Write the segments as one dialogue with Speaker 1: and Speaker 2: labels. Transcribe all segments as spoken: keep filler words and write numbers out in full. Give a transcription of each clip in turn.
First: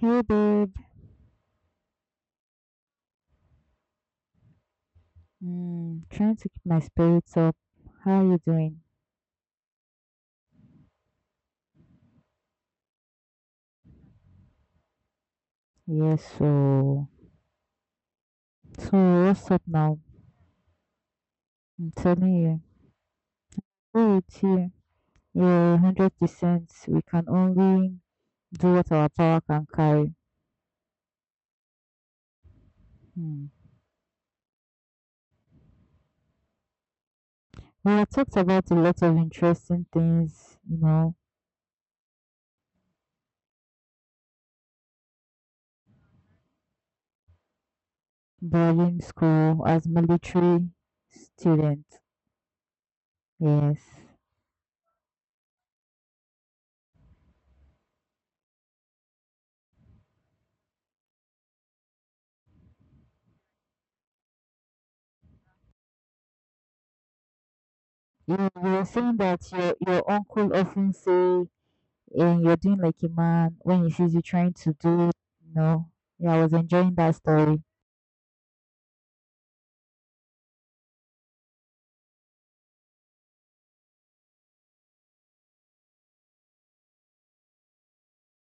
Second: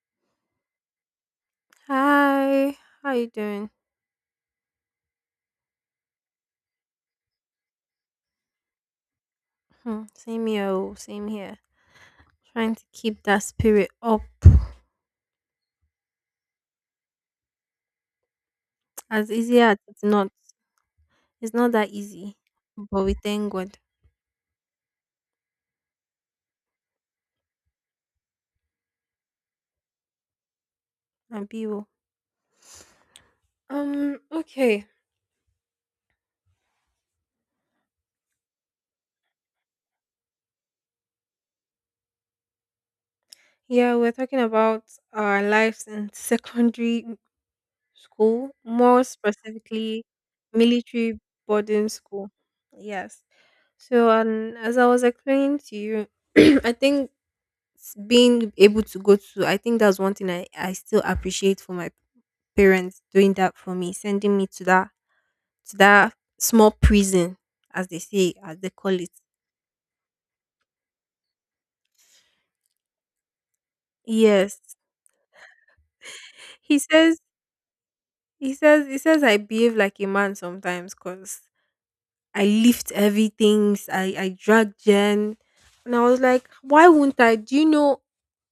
Speaker 1: Hey babe,
Speaker 2: Hi, how you doing?
Speaker 1: mm, trying to keep my spirits up. How are you doing?
Speaker 2: Hmm, same here, oh, same here. Trying to keep that spirit up.
Speaker 1: Yes, so so
Speaker 2: As
Speaker 1: what's up
Speaker 2: easy as
Speaker 1: now?
Speaker 2: it's not, it's not
Speaker 1: I'm
Speaker 2: that
Speaker 1: telling
Speaker 2: easy.
Speaker 1: you.
Speaker 2: But we thank God
Speaker 1: Oh, are with you. Yeah, hundred percent. We can only do what our power can carry.
Speaker 2: and people.
Speaker 1: Hmm.
Speaker 2: Um. Okay.
Speaker 1: We have talked about a lot of interesting things, you know,
Speaker 2: Yeah, we're talking about our lives in secondary school,
Speaker 1: during
Speaker 2: more
Speaker 1: school as
Speaker 2: specifically,
Speaker 1: military
Speaker 2: military boarding
Speaker 1: students.
Speaker 2: school. Yes.
Speaker 1: Yes,
Speaker 2: So, um, as I was explaining to you, I think s- being able to go to I think that's one thing i i still appreciate for my parents doing that for me, sending me to that to that small prison, as they say
Speaker 1: you
Speaker 2: as they
Speaker 1: you were
Speaker 2: call it.
Speaker 1: saying that your your uncle often say and you're doing like a man when he sees you trying to
Speaker 2: Yes.
Speaker 1: do, you know. Yeah, I was
Speaker 2: he
Speaker 1: enjoying that
Speaker 2: says
Speaker 1: story.
Speaker 2: he says he says I behave like a man sometimes because I lift heavy things. I i drag Jen, and I was like, why won't i do you know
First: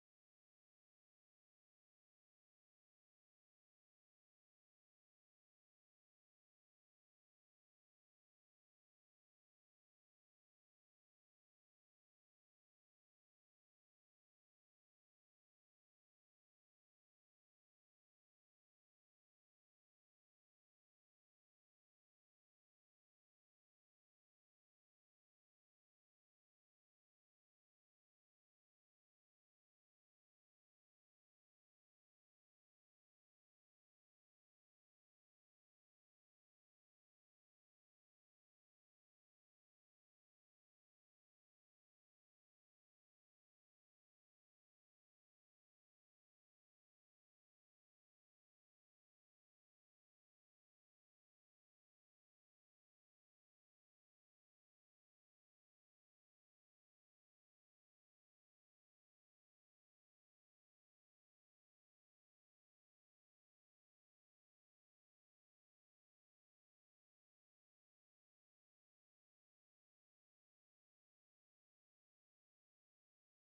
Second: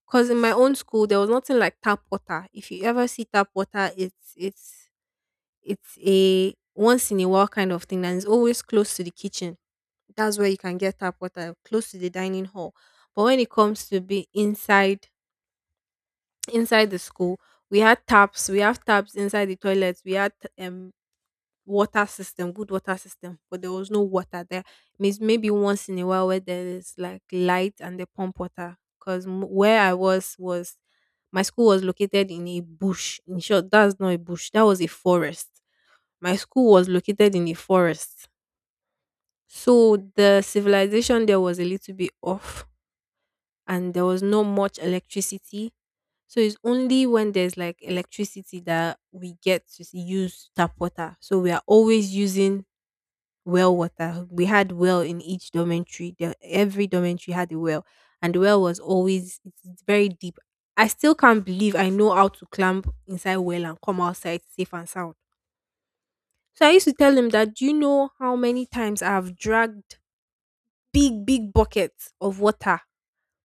Speaker 2: Because in my own school there was nothing like tap water. If you ever see tap water, it's it's It's a once in a while kind of thing, and it's always close to the kitchen. That's where you can get tap water, close to the dining hall. But when it comes to be inside, inside the school, we had taps, we have taps inside the toilets. We had um water system, good water system, but there was no water there. Means maybe once in a while where there is like light and they pump water. Because where I was was my school was located in a bush. In short, that's not a bush. That was a forest. My school was located in a forest. So the civilization there was a little bit off and there was not much electricity. So it's only when there's like electricity that we get to s- use tap water. So we are always using well water. We had well in each dormitory. There, every dormitory had a well, and the well was always, it's it's very deep. I still can't believe I know how to climb inside well and come outside safe and sound. So I used to tell him that, do you know how many times I've dragged big, big buckets of water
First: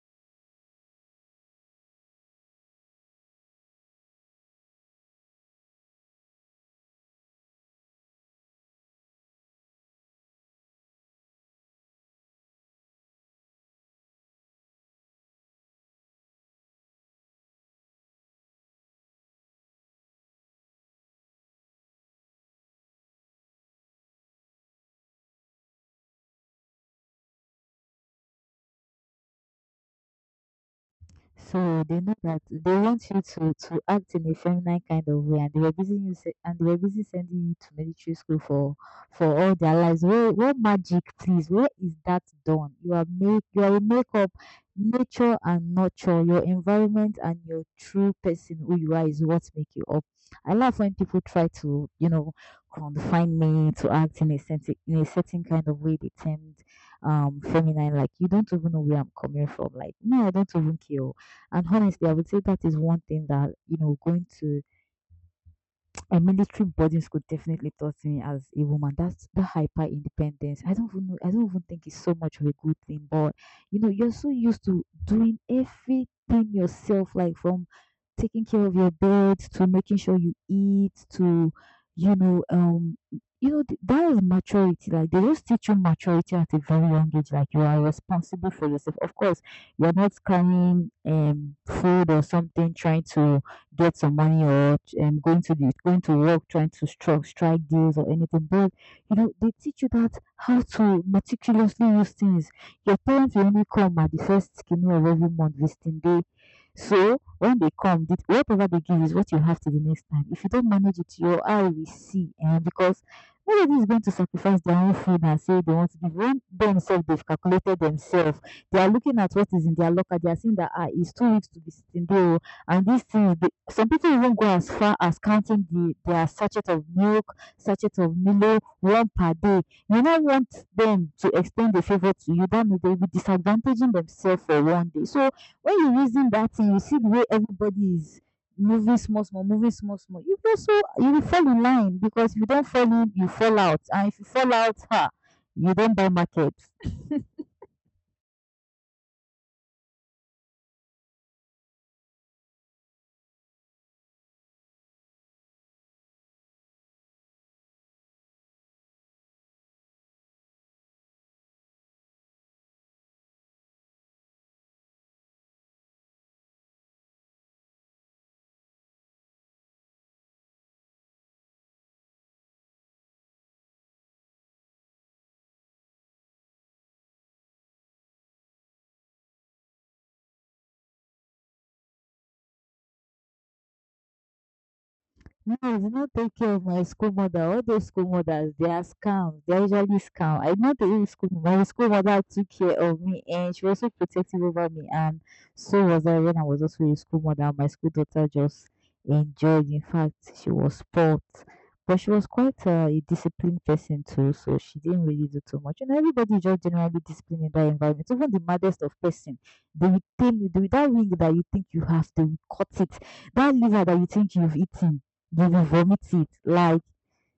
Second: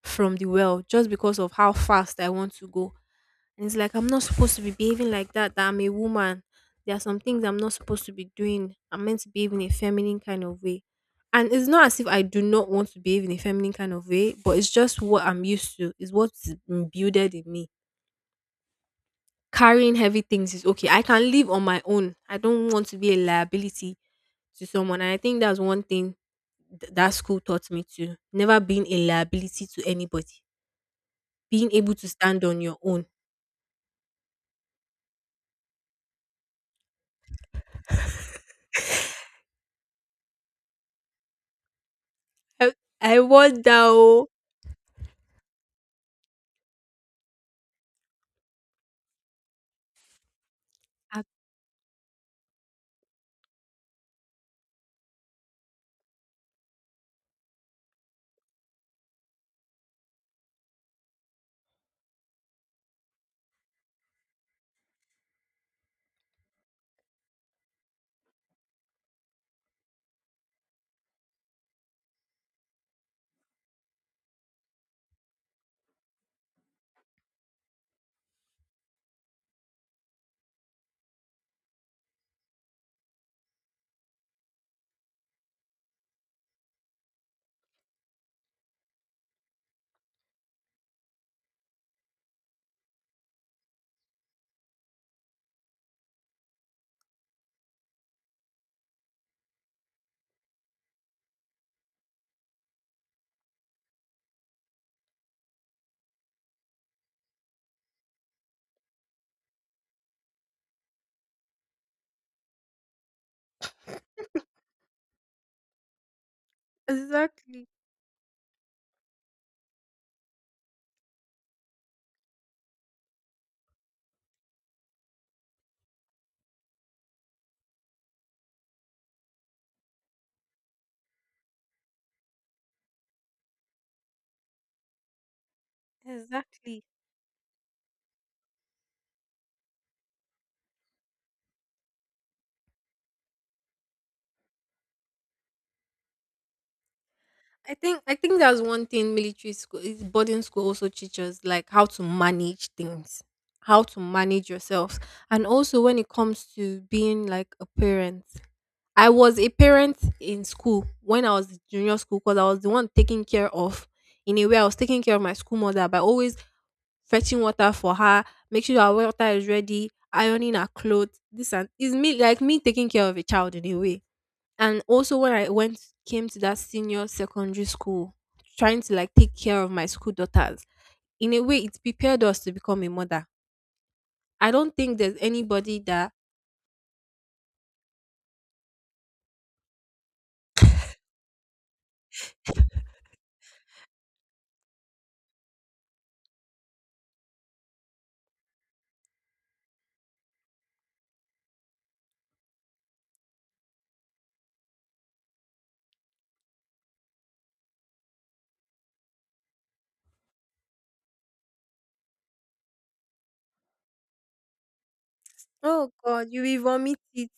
Speaker 2: from the well just because of how fast I want to go? And it's like, I'm not supposed to be behaving like that, that I'm a woman. There are some things I'm not supposed to be doing. I'm meant to behave in a feminine kind of way. And it's not as if I do not want to behave in a feminine kind of way, but it's just what I'm used to. It's what's imbued in me. Carrying heavy things is okay. I can live on my own. I don't want to be a liability to someone. And I think that's one thing th- that school taught me too. Never being a liability to anybody, being
Speaker 1: So
Speaker 2: able
Speaker 1: they
Speaker 2: to
Speaker 1: know that
Speaker 2: stand on
Speaker 1: they
Speaker 2: your own.
Speaker 1: want you to to act in a feminine kind of way, and they were busy you se- and they were busy sending you to military school for for all their lives. Where where magic, please? Where is that
Speaker 2: I,
Speaker 1: done? You are
Speaker 2: I
Speaker 1: make you
Speaker 2: want that.
Speaker 1: are a
Speaker 2: Oh.
Speaker 1: makeup, nature and nurture your environment and your true person who you are is what make you up. I love when people
Speaker 2: Ab-
Speaker 1: try to, you know, confine me to act in a certain in a certain kind of way. They termed um feminine like you don't even know where I'm coming from. Like no, I don't even care, and honestly, I would say that is one thing that, you know, going to a military boarding school definitely taught me as a woman, that's that hyper independence. I don't even know, I don't even think it's so much of a good thing, but you know, you're so used to doing everything yourself, like from taking care of your bed to making sure you eat to you know, um you know, th- that is maturity. Like they just teach you maturity at a very young age. Like you are responsible for yourself. Of course, you're not carrying um food or something, trying to get some money or um, going to the going to work trying to strike strike deals or anything. But you know, they teach you that how to meticulously use things. Your parents will only come at the first skinny of every month visiting day. So when they come, the- whatever they give is what you have to the next time. If you don't manage it, your eye will see, and because nobody is going to sacrifice their own food and say they want to give. When themselves they've
Speaker 2: Exactly.
Speaker 1: calculated themselves, they are looking at what is in their locker. They are seeing that ah, it's two weeks to be sitting there. And these things, they, some people even go as far as counting the their sachet of milk, sachet of Milo, one per day. You don't want them to extend the favor to you. That means they'll be disadvantaging themselves for one day. So when you reason that thing, you
Speaker 2: Exactly.
Speaker 1: see the way everybody is moving small, small, moving small, small. You also you will fall in line because if you don't fall in, you fall out, and if you fall out, ha, you don't buy market.
Speaker 2: I think I think that's one thing military school is boarding school also teaches, like how to manage things, how to manage yourself. And also when it comes to being like a parent, I was a parent in school when I was in junior school, because I was the one taking care of, in a way, I was taking care of my school mother by always fetching water for her, make sure our water is ready, ironing her clothes. This, and it's me like me taking care of a child in a way. And also when I went came to that senior secondary school, trying to like take care of my school daughters. In a way, it prepared us to become a mother. I don't think there's
Speaker 1: No,
Speaker 2: anybody
Speaker 1: it's not
Speaker 2: that.
Speaker 1: take care of my school mother. All those school mothers, they are scams. They are usually scam. I know the real school. My school mother took care of me, and she was so protective over me, and so was I when I was also a school mother. My school daughter just enjoyed. In fact, she was spoilt, but she was quite uh, a disciplined person too. So she didn't really do too much. And everybody is just generally disciplined in that environment. Even the maddest of person, they will tame you. They will, that wing that you think you have, they will cut it. That liver that you think you've eaten, they
Speaker 2: Oh God,
Speaker 1: vomited.
Speaker 2: you will
Speaker 1: Like
Speaker 2: vomit it.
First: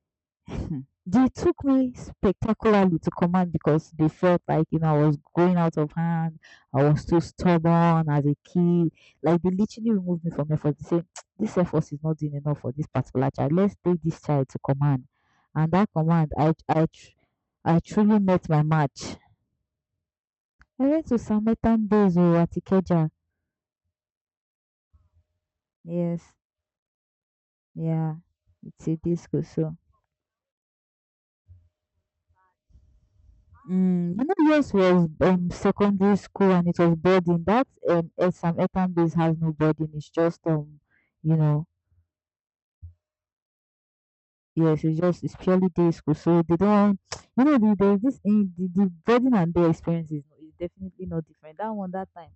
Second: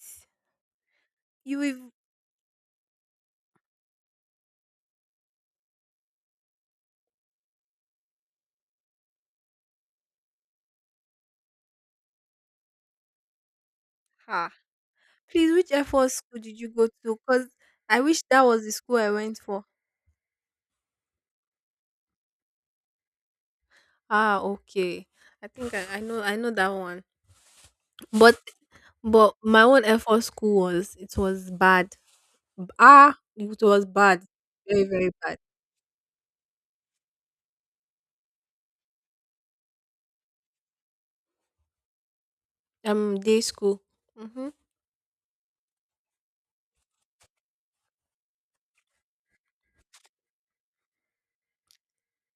Speaker 1: they
Speaker 2: You
Speaker 1: took me
Speaker 2: will
Speaker 1: spectacularly to command because they felt like you know I was going out of hand. I was too stubborn as a kid. Like they literally removed me from effort. They said this effort is not doing enough for this particular child. Let's take this child
Speaker 2: ha.
Speaker 1: to command.
Speaker 2: Please, which
Speaker 1: And that
Speaker 2: F four
Speaker 1: command,
Speaker 2: school
Speaker 1: I
Speaker 2: did you
Speaker 1: I
Speaker 2: go
Speaker 1: tr-
Speaker 2: to? Cause
Speaker 1: I
Speaker 2: I
Speaker 1: truly
Speaker 2: wish that
Speaker 1: met my
Speaker 2: was the school I
Speaker 1: match.
Speaker 2: went for.
Speaker 1: I went to Samaritan Days oh, at Ikeja.
Speaker 2: Ah, okay. I think I, I know,
Speaker 1: Yes,
Speaker 2: I know that one.
Speaker 1: yeah,
Speaker 2: But
Speaker 1: it's a
Speaker 2: but
Speaker 1: disco.
Speaker 2: my
Speaker 1: So
Speaker 2: own F four school, was it was bad. Ah, it was
Speaker 1: mm, you
Speaker 2: bad.
Speaker 1: know, yours
Speaker 2: Very,
Speaker 1: was
Speaker 2: very bad.
Speaker 1: um secondary school, and it was boarding. That um some Etam base has no boarding. It's just um, you know,
Speaker 2: Um, day school. Mm-hmm.
Speaker 1: yes, it's just it's purely day school. So they don't, you know, the, there's this in the, the boarding and day experience is, is definitely not different. That one that time,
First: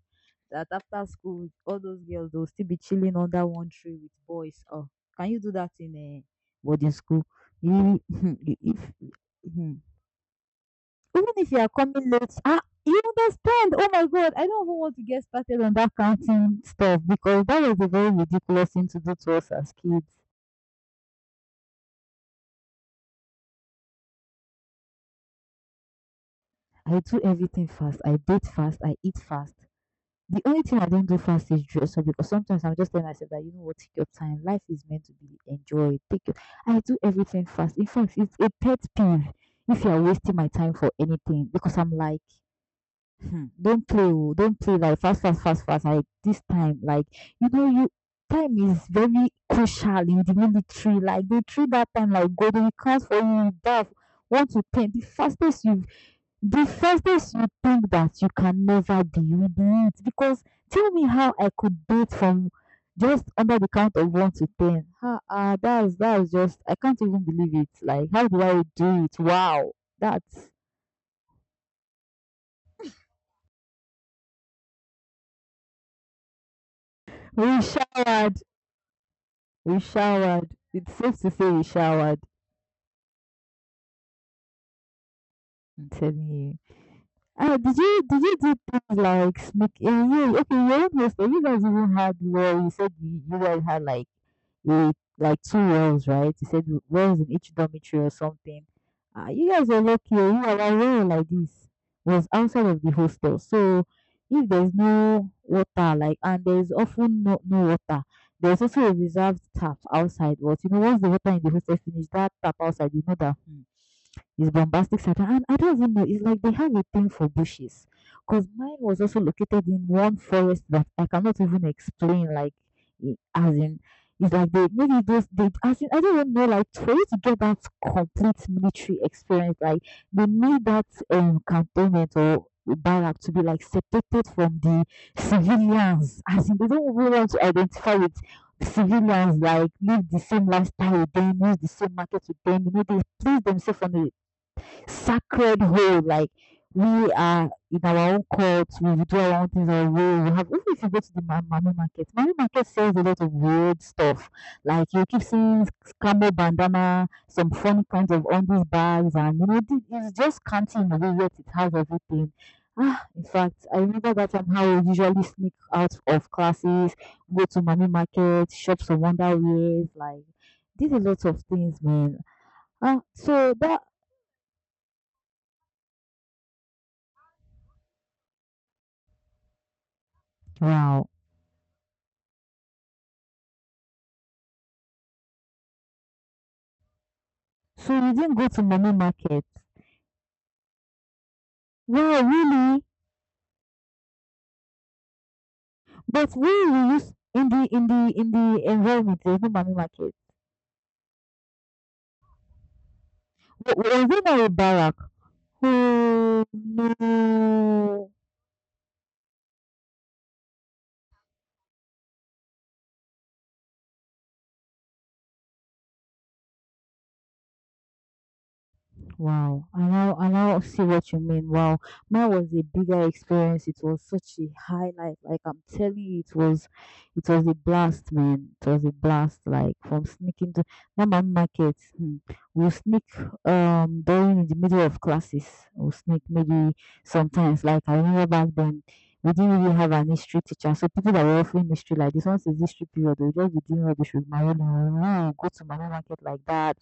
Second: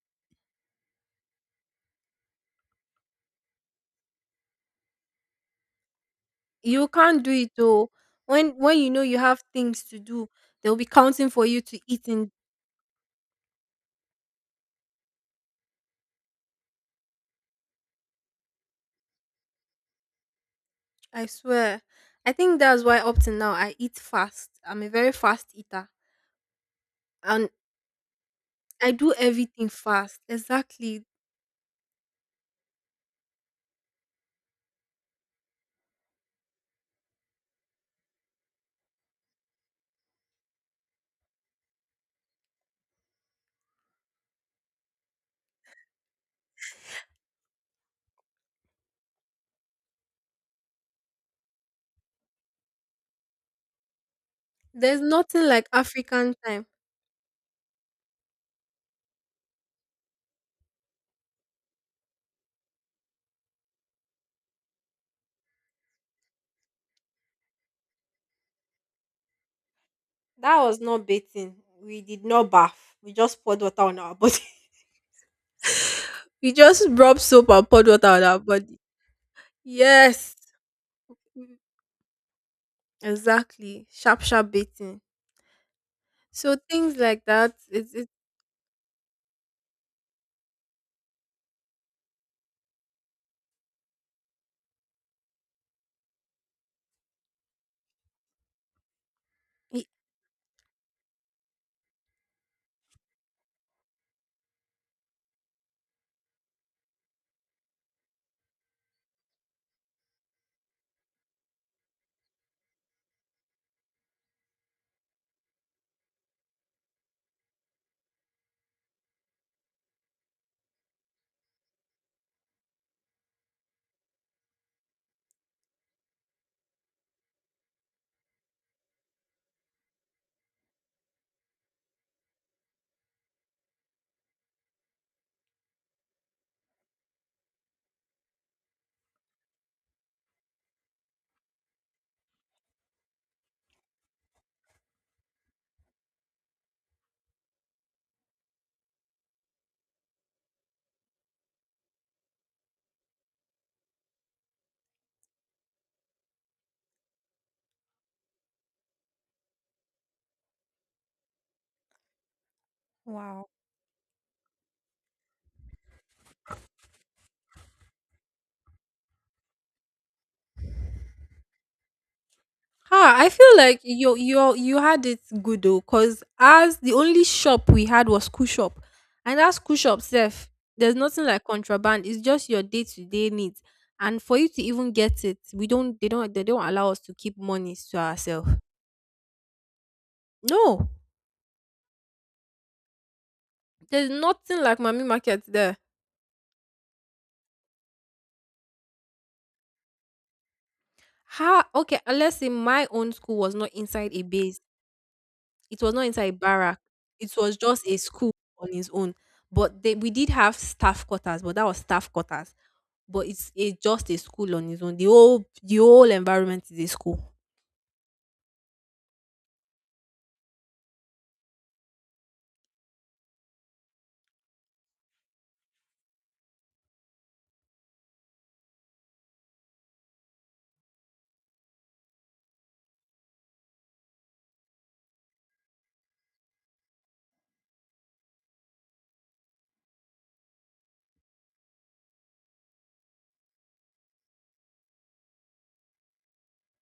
Speaker 1: that after school, all those girls they'll still be chilling under one tree with boys. Oh, can you do that in a
Speaker 2: You
Speaker 1: boarding
Speaker 2: can't
Speaker 1: school?
Speaker 2: do it though.
Speaker 1: You,
Speaker 2: When
Speaker 1: if
Speaker 2: when you know you have
Speaker 1: hmm,
Speaker 2: things to do, they'll be
Speaker 1: even
Speaker 2: counting for
Speaker 1: if you
Speaker 2: you
Speaker 1: are
Speaker 2: to
Speaker 1: coming
Speaker 2: eat. In,
Speaker 1: late, ah, you understand. Oh my God, I don't even want to get started on that counting stuff because that was a very ridiculous thing to do to us as kids.
Speaker 2: I swear, I think that's why up to now I eat fast. I'm a very fast eater.
Speaker 1: I do
Speaker 2: And.
Speaker 1: everything fast. I date fast.
Speaker 2: I
Speaker 1: I
Speaker 2: do
Speaker 1: eat fast.
Speaker 2: everything fast.
Speaker 1: The only thing I
Speaker 2: Exactly.
Speaker 1: don't do fast is dress up because sometimes I'm just telling myself that you know what, take your time. Life is meant to be enjoyed. Take your. I do everything fast. In fact, it's a pet peeve if you are wasting my time for anything because I'm like hmm, don't play, oh, don't play like fast, fast, fast, fast. Like this time, like you know, you time is very crucial in the military. Like they treat that time like gold. When it counts for you. You dive one to ten. The
Speaker 2: There's nothing
Speaker 1: fastest
Speaker 2: like
Speaker 1: you,
Speaker 2: African
Speaker 1: the
Speaker 2: time.
Speaker 1: fastest you think that you can never be, you do it. Because tell me how I could do it from just under the count of one to ten. Ah, ah, that's that's just I can't even believe it. Like how do I do it? Wow, that's
Speaker 2: That was not bathing. We did not bath. We just poured water on our body. We just rub soap
Speaker 1: we
Speaker 2: and poured water on
Speaker 1: showered.
Speaker 2: our body.
Speaker 1: We
Speaker 2: Yes.
Speaker 1: showered. It's safe to say
Speaker 2: Mm.
Speaker 1: we showered.
Speaker 2: Exactly. Sharp, sharp bathing.
Speaker 1: I'm telling
Speaker 2: So
Speaker 1: you.
Speaker 2: things like that.
Speaker 1: Ah, did
Speaker 2: It's,
Speaker 1: you
Speaker 2: it's,
Speaker 1: did you do things like smoke in? You okay? Your own hostel, you guys even had well. You said you, you guys had like a like two wells, right? You said wells in each dormitory or something. Ah, you guys were
Speaker 2: it,
Speaker 1: lucky. Oh, you were like well like this was outside of the hostel, so if there's no water, like and there's often no no water. There's also a reserved tap outside, but you know once the water in the hostel finish, that tap outside, you know that. Hmm, it's bombastic sartan and I don't even know. It's like they have a thing for bushes. Because mine was also located in one forest that I cannot even explain, like, I- as in, it's like they maybe those, they, as in, I don't even know, like, for you to get that complete military experience, like, they need that um, cantonment or barrack to be, like, separated from the civilians. As in, they don't really want to identify with civilians like live the same lifestyle with them, use the same market with them, you know, they place themselves on a sacred hole. Like we are in our own cults, we do our own things on road. We have even if you go to the ma- mami market, mami market sells a lot of weird stuff. Like you keep seeing s- camo bandana, some funny kinds of undies bags, and you know thi- it's just canteen in a way, yet it has everything. Ah, in
Speaker 2: wow.
Speaker 1: fact, I remember that time how we usually sneak out of classes, go to mommy market, shop some wonder wears, like did a lot of things, man. Ah,
Speaker 2: Ah, I
Speaker 1: so
Speaker 2: feel like
Speaker 1: that
Speaker 2: you you you had it good though, cause as the only shop we had was school shop, and that school shop self, there's
Speaker 1: wow.
Speaker 2: nothing like contraband. It's just your day to day needs, and for you to even get it, we don't they don't they don't allow us to keep monies
Speaker 1: So
Speaker 2: to
Speaker 1: we didn't go
Speaker 2: ourselves.
Speaker 1: to money market.
Speaker 2: No,
Speaker 1: Wow, really?
Speaker 2: there's nothing like mommy market there.
Speaker 1: But where we use in the in the in the environment, there's no money market.
Speaker 2: How okay? Unless in my own school was not
Speaker 1: W- w-
Speaker 2: inside
Speaker 1: Was
Speaker 2: a
Speaker 1: it not a
Speaker 2: base.
Speaker 1: barrack?
Speaker 2: It was not inside a
Speaker 1: Oh
Speaker 2: barrack. It was just a
Speaker 1: no.
Speaker 2: school on its own. But they, we did have staff quarters, but that was staff quarters, but it's a just a school on its own. The whole the whole environment is a school.
Speaker 1: Wow, I now I now see what you mean. Wow, mine was a bigger experience. It was such a highlight. Like I'm telling you, it was, it was a blast, man. It was a blast. Like from sneaking to that man market, hmm, we'll sneak um during in the middle of classes. We'll sneak maybe sometimes. Like I remember back then, we didn't really have an history teacher, so people that were offering history like this once is history period, they'll just be doing rubbish with my own. Go to my own market like that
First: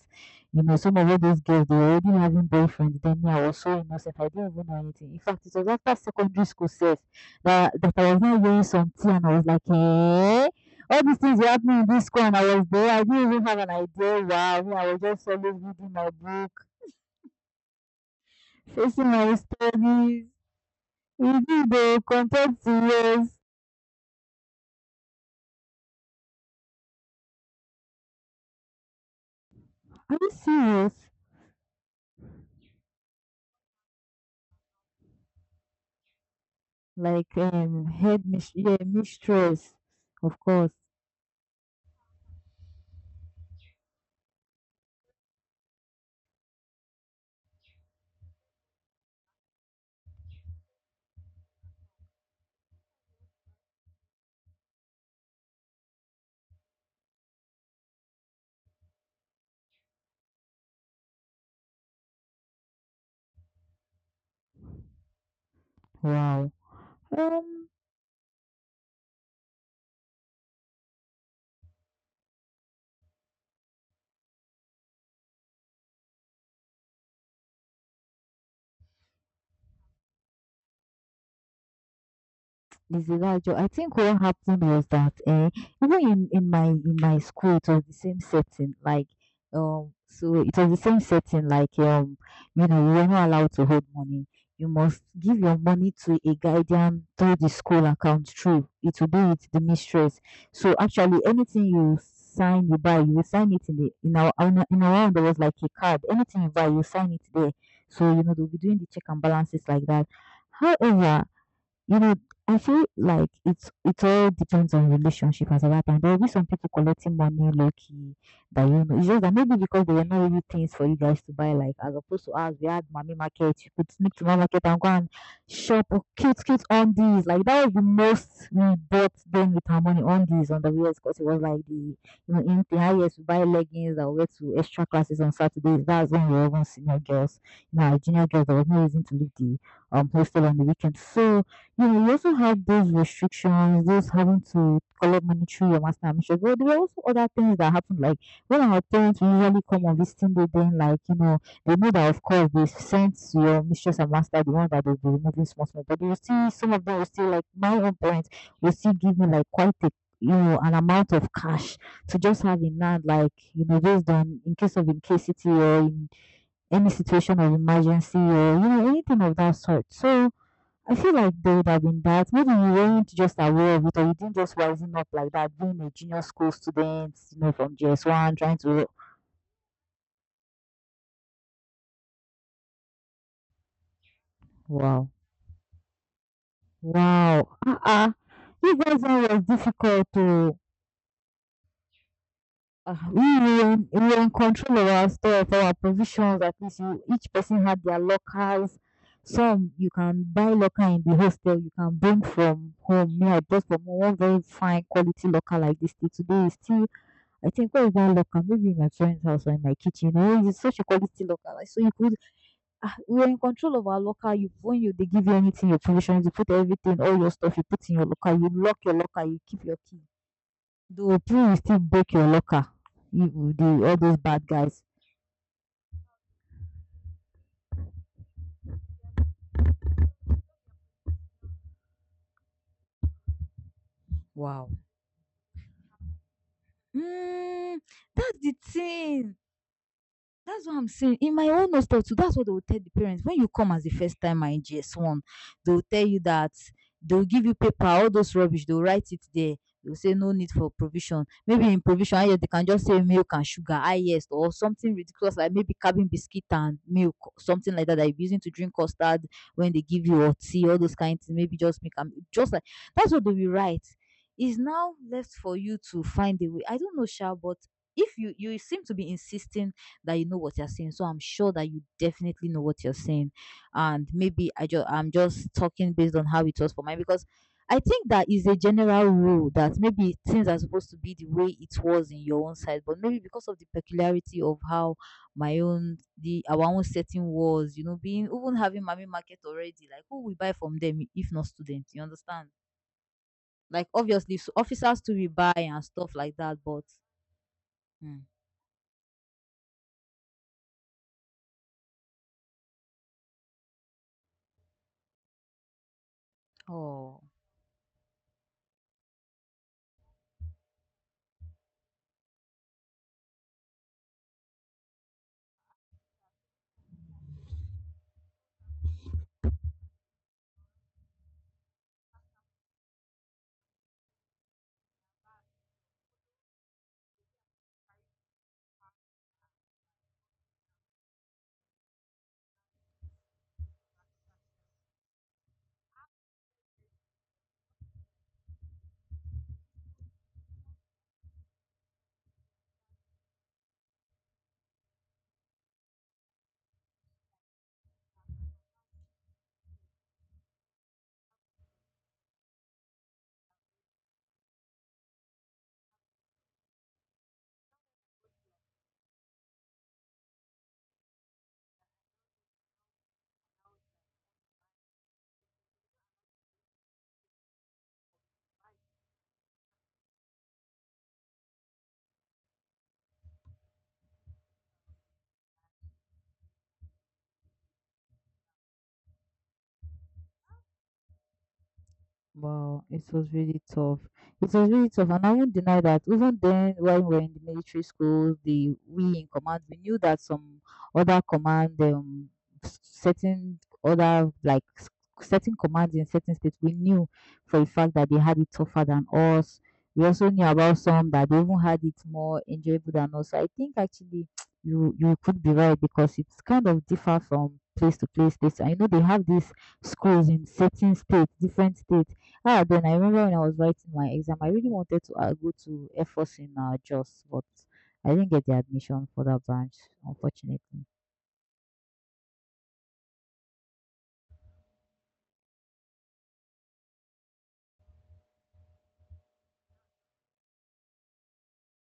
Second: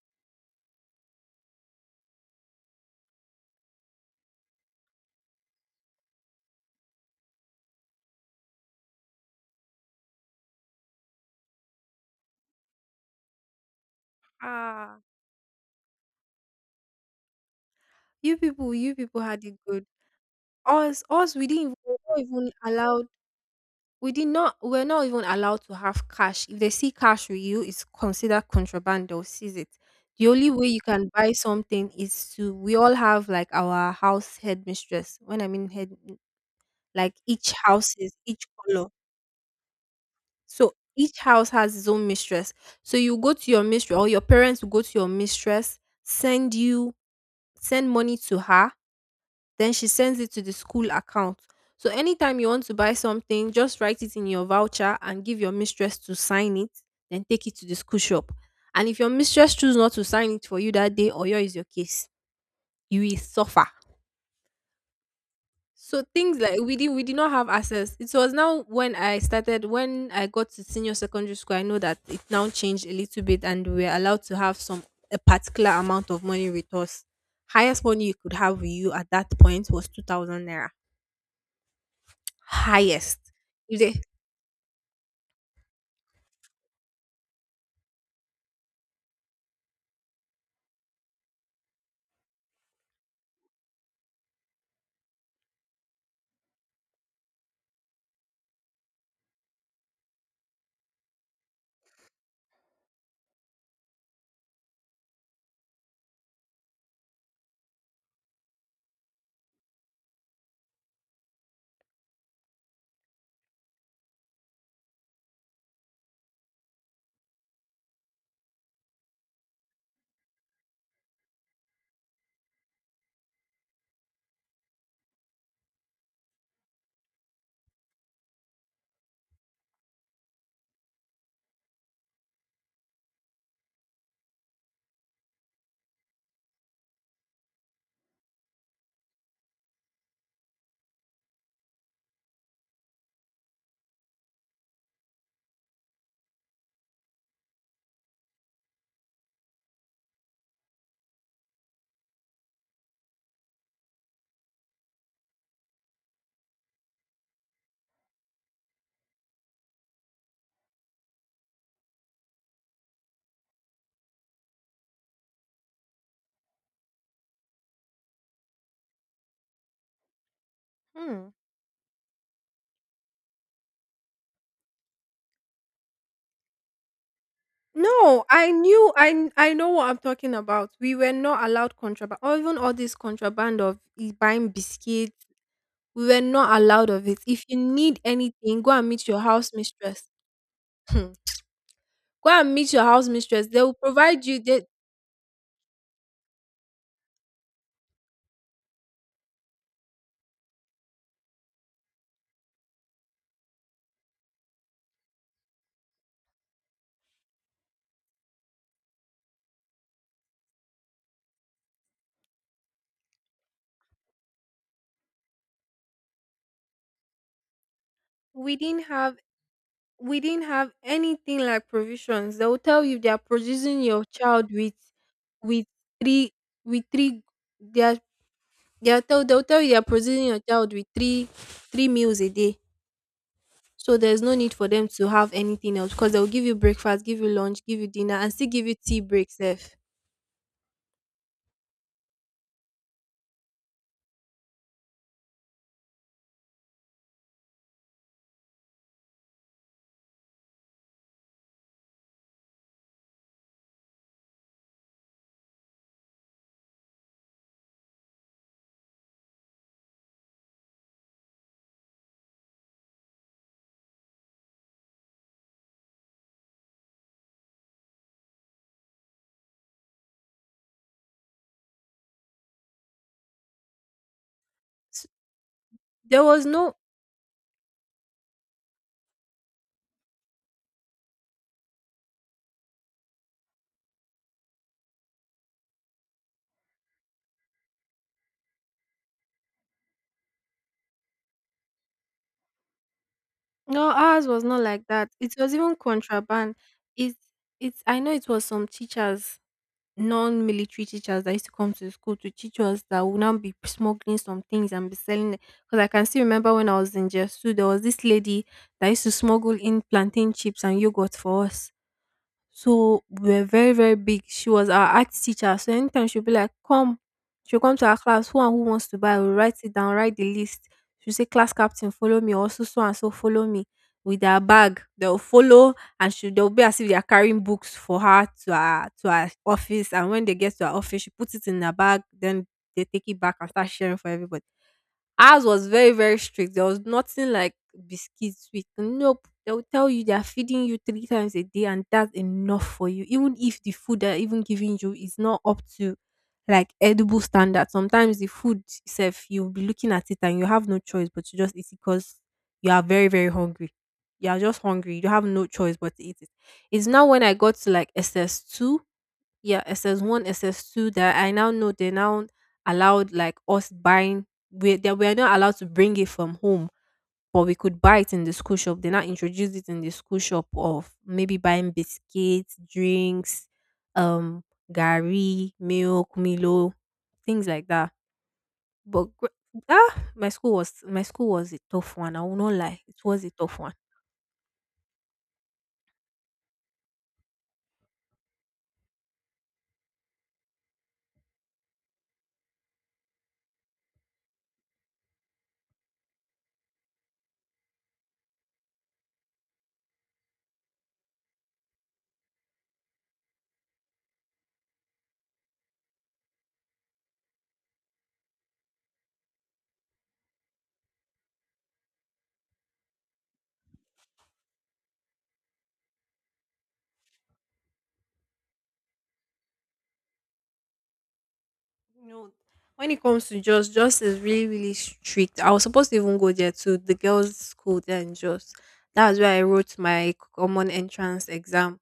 Speaker 1: you know, some of all those girls, they were already having boyfriends. Then me, I was so innocent. I didn't even know anything. In fact, it was after secondary school self that, that I was not wearing some tea and I was like, "Hey, all these things were happening in this school and I was there. I didn't even have an idea. Wow. Me, I was
Speaker 2: Ah,
Speaker 1: just always reading my book,
Speaker 2: you people, you
Speaker 1: facing
Speaker 2: people
Speaker 1: my
Speaker 2: had it good.
Speaker 1: studies.
Speaker 2: Us, us, we
Speaker 1: Reading
Speaker 2: didn't we were
Speaker 1: the
Speaker 2: not even
Speaker 1: content
Speaker 2: allowed.
Speaker 1: serious.
Speaker 2: We did not. We're not even allowed to have cash. If they see cash with you, it's considered contraband. They'll seize it.
Speaker 1: Are
Speaker 2: The
Speaker 1: you
Speaker 2: only way you
Speaker 1: serious?
Speaker 2: can buy something is to. We all have like our house headmistress. When I mean head, like
Speaker 1: Like,
Speaker 2: each
Speaker 1: um,
Speaker 2: houses,
Speaker 1: head
Speaker 2: each
Speaker 1: mis- yeah,
Speaker 2: color.
Speaker 1: mistress, of course.
Speaker 2: So each house has its own mistress. So you go to your mistress, or your parents will go to your mistress, send you send money to her, then she sends it to the school account. So anytime you want to buy something, just write it in your voucher and give your mistress to sign it, then take it to the school shop. And if your mistress choose not to sign it for you that day, or your is your case, you will suffer. So things
Speaker 1: Wow.
Speaker 2: like we did we did not have
Speaker 1: Um,
Speaker 2: access. It was now when I started when I got to senior secondary school. I know that it now changed a little bit, and we were allowed to have some a particular amount of money with us. Highest money you could have with you at that point was two thousand naira. Highest.
Speaker 1: Isilajo, I
Speaker 2: If they.
Speaker 1: think what happened was that eh, even in, in my in my school it was the same setting, like um so it was the same setting, like um, you know, you were not allowed to hold money. You must give your money to a guardian through the school account. True, it will be with the mistress. So actually, anything you sign, you buy, you will sign it in the in our in our in our own, there was like a card. Anything you buy, you sign it there. So you know they'll be doing the check and balances like that. However, you know, I feel like it's it all depends on relationship at that time. There will be some people collecting money low key that you know. It's just that maybe because there were not really things for you guys to buy, like as opposed to us, we had mommy market. You could sneak to mommy market and go and shop or cute cute on these. Like that was the most we bought then with our money on these on the wheels because it was like the you know in the highest we buy leggings that we wear to extra classes on Saturdays. That's when we were even senior girls. You know, as junior girls there was no reason to leave the um hostel on the weekend. So no, no, you know, we also have those restrictions, those having to collect money through your master admission. But there were also other things that happened. Like when our parents will usually come on visiting, they then like you know they know that of course they sent your mistress and master the one that they'll be removing small small. But you see, some of them will still like my own parents will still give me like quite a you know an amount of cash to just have in hand, like you know based on in case of incasity or in any situation of emergency or you know anything of that sort. So I feel
Speaker 2: Hmm.
Speaker 1: like there would have been that. Maybe you weren't just aware of it, or you didn't just rising up like that, being a junior school student, you know, from GS
Speaker 2: No,
Speaker 1: one
Speaker 2: I
Speaker 1: trying to.
Speaker 2: knew I kn- I know what I'm talking about. We were not allowed contraband, or even all this contraband of i- buying
Speaker 1: Wow.
Speaker 2: biscuits. We were not allowed of it. If
Speaker 1: Wow.
Speaker 2: you
Speaker 1: Uh
Speaker 2: need
Speaker 1: uh
Speaker 2: anything, go
Speaker 1: You
Speaker 2: and
Speaker 1: guys
Speaker 2: meet your
Speaker 1: know it was
Speaker 2: house mistress.
Speaker 1: difficult to.
Speaker 2: Hmm. Go and meet your
Speaker 1: Uh,
Speaker 2: house
Speaker 1: we,
Speaker 2: mistress. They
Speaker 1: were
Speaker 2: will
Speaker 1: in, we were
Speaker 2: provide
Speaker 1: in
Speaker 2: you. They
Speaker 1: control of our stuff, our provisions. At least you, each person had their lockers. Some you can buy locker in the hostel, you can bring from home. Me, I bought from one very fine quality locker like this. Till today, it's still I think where is that locker? Maybe in my friend's house or in my kitchen. Oh, it's such a quality locker. Like, so you could, ah, we're in control of our locker. You phone you they give you anything, your provisions, you put everything, all your stuff, you put in your locker. You
Speaker 2: we
Speaker 1: lock
Speaker 2: didn't
Speaker 1: your
Speaker 2: have
Speaker 1: locker. You keep your key.
Speaker 2: we didn't have
Speaker 1: Though
Speaker 2: anything
Speaker 1: people will
Speaker 2: like
Speaker 1: still break your
Speaker 2: provisions. They will
Speaker 1: locker.
Speaker 2: tell you they are
Speaker 1: You, the
Speaker 2: producing
Speaker 1: All
Speaker 2: your
Speaker 1: those bad
Speaker 2: child with
Speaker 1: guys.
Speaker 2: with three, with three they are they are tell they'll tell you they are producing your child with three three meals a day. So there's no need for
Speaker 1: Wow.
Speaker 2: them to have anything else, because they'll give you breakfast, give you lunch,
Speaker 1: Mm,
Speaker 2: give you dinner, and
Speaker 1: that's
Speaker 2: still
Speaker 1: the
Speaker 2: give you tea
Speaker 1: thing.
Speaker 2: breaks. If
Speaker 1: That's what I'm saying. In my own hostel too, that's what they will tell the parents. When you come as the first time in G S one, they will tell you that they'll give you paper, all those rubbish, they'll write it there. They'll say no need for provision. Maybe in provision, ah, yes, they can just say milk and sugar, ah, yes, or something ridiculous like maybe cabin biscuit and milk, something like that that you're using to drink custard when they give you or tea, all those kind of things. Maybe just make them just like that's what they will write. It's now left for you to find a way. I don't know, Sha, but if you you seem to be insisting that you know what you're saying. So I'm sure that you definitely know what you're saying. And maybe I just I'm just talking based
Speaker 2: there
Speaker 1: on how
Speaker 2: was
Speaker 1: it was
Speaker 2: no
Speaker 1: for mine because I think that is a general rule that maybe things are supposed to be the way it was in your own side, but maybe because of the peculiarity of how my own the our own setting was, you know, being even having mommy market already, like who we buy from them if not students, you understand? Like
Speaker 2: no Ours
Speaker 1: obviously
Speaker 2: was
Speaker 1: so
Speaker 2: not like
Speaker 1: officers
Speaker 2: that.
Speaker 1: to we
Speaker 2: It
Speaker 1: buy
Speaker 2: was even
Speaker 1: and stuff like
Speaker 2: contraband.
Speaker 1: that, but
Speaker 2: It's it's I know
Speaker 1: mm,
Speaker 2: it was some teachers non-military teachers that used to come to school to teach us, that would now be smuggling some things and be selling it. Because I can still remember when I was in
Speaker 1: oh,
Speaker 2: Jesu, there was this lady that used to smuggle in plantain chips and yogurt for us. So we were very, very big. She was our art teacher. So anytime she'll be like, come, she'll come to our class, who and who wants to buy? We'll write it down, write the list. She'll say, class captain, follow me. Also, so so and so, follow me. With their bag, they'll follow, and she they'll be as if they are carrying books for her, to her to her office. And when they get to her office, she puts it in her bag, then they take it back and start sharing for everybody. Ours was very, very strict. There was nothing like biscuit, sweet. Nope. They will tell you they are feeding you three times a day, and that's enough for you. Even if the food they're even giving you is not up to like edible standard. Sometimes the food itself you'll be looking at it, and you have no choice but to just eat it, because you are very, very hungry. You are just hungry. You have no choice but to eat it. It's now when I got to like S S two, yeah, S S one, S S two, that I now know they now allowed like us buying, we that we are not allowed to bring it from home, but we could buy it in the school shop. They now introduced it in the school shop of maybe buying biscuits, drinks, um, gari, milk, Milo, things like that. But gr- ah, my school was my school was a tough one. I will not lie,
Speaker 1: wow,
Speaker 2: it
Speaker 1: it
Speaker 2: was
Speaker 1: was
Speaker 2: a tough
Speaker 1: really
Speaker 2: one.
Speaker 1: tough. It was really tough, and I won't deny that. Even then, while we were in the military school, the we in command, we knew that some other command, um, s- certain other like s- certain commands in certain states, we knew for a fact that they had it tougher than us. We also knew about some that they even had it more enjoyable than us. So I think actually you you could be right because it's kind of differ from place to place. Place, I know they have these schools in certain states, different states. Ah, then I remember when I was writing my exam, I really wanted to uh, go to F O S in uh, Jos, but I didn't get the admission for that branch, unfortunately.
Speaker 2: You know, when it comes to Jos, Jos is really, really strict. I was supposed to even go there to the girls' school there in Jos. That's where I wrote my common entrance exam.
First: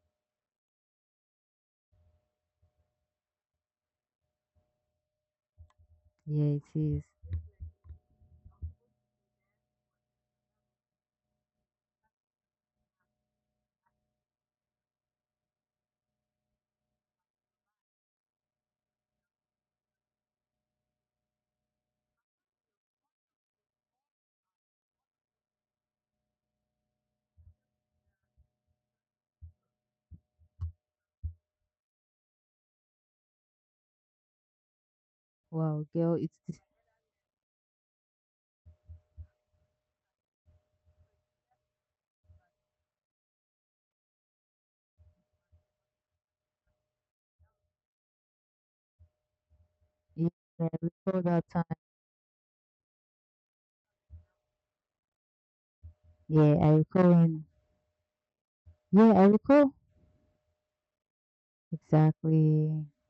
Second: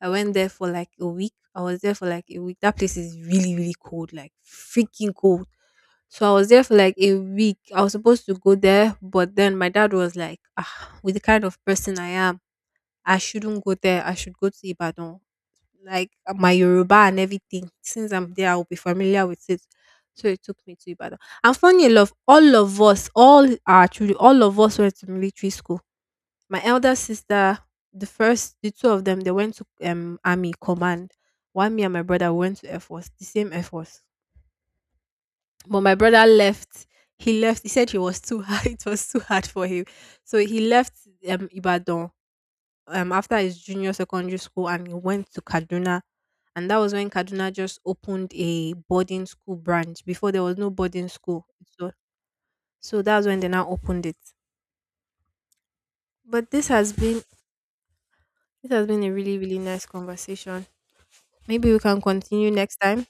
Speaker 2: I went there for like a week. I was there for like a week. That place is really, really cold, like freaking cold. So I was
Speaker 1: Yeah, it
Speaker 2: there for like
Speaker 1: is.
Speaker 2: a week. I was supposed to go there, but then my dad was like, ah, with the kind of person I am, I shouldn't go there. I should go to Ibadan, like uh, my Yoruba and everything. Since I'm there, I'll be familiar with it. So it took me to Ibadan. And funny enough, all of us, all our children, all of us went to military school. My elder sister, the first, the two of them, they went to um army command. One me and my brother went to Air Force, the same Air Force. But
Speaker 1: Wow,
Speaker 2: my
Speaker 1: girl,
Speaker 2: brother
Speaker 1: it's this-
Speaker 2: left. He left. He said he was too hard. It was too hard for him. So he left um Ibadan um after his junior secondary school, and he went to Kaduna, and that was when Kaduna just opened a boarding school branch.
Speaker 1: yeah,
Speaker 2: Before, there was
Speaker 1: I
Speaker 2: no boarding
Speaker 1: recall
Speaker 2: school,
Speaker 1: that time.
Speaker 2: so so that's when they now opened it. But
Speaker 1: Yeah,
Speaker 2: this
Speaker 1: I
Speaker 2: has
Speaker 1: recall
Speaker 2: been
Speaker 1: when.
Speaker 2: this has been
Speaker 1: Yeah,
Speaker 2: a
Speaker 1: I
Speaker 2: really, really
Speaker 1: recall
Speaker 2: nice conversation. Maybe we can continue next
Speaker 1: exactly.
Speaker 2: time.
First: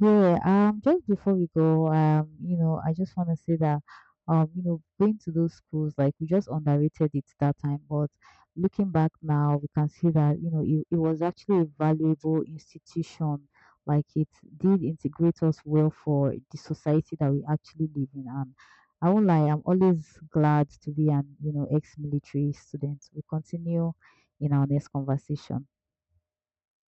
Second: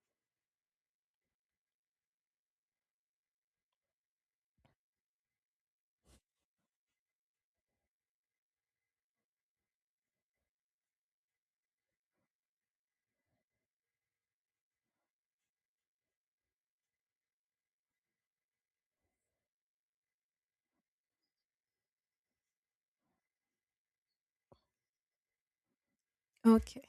Speaker 1: Yeah, um, just before we go, um, you know, I just want to say that, um, you know, going to those schools, like we just underrated it that time, but looking back now, we can see that, you know, it, it was actually a valuable institution. Like it did integrate us well for the society that we actually live in. And I won't lie, I'm always glad to be an, you know, ex-military student. We continue in our next conversation.
Speaker 2: Okay.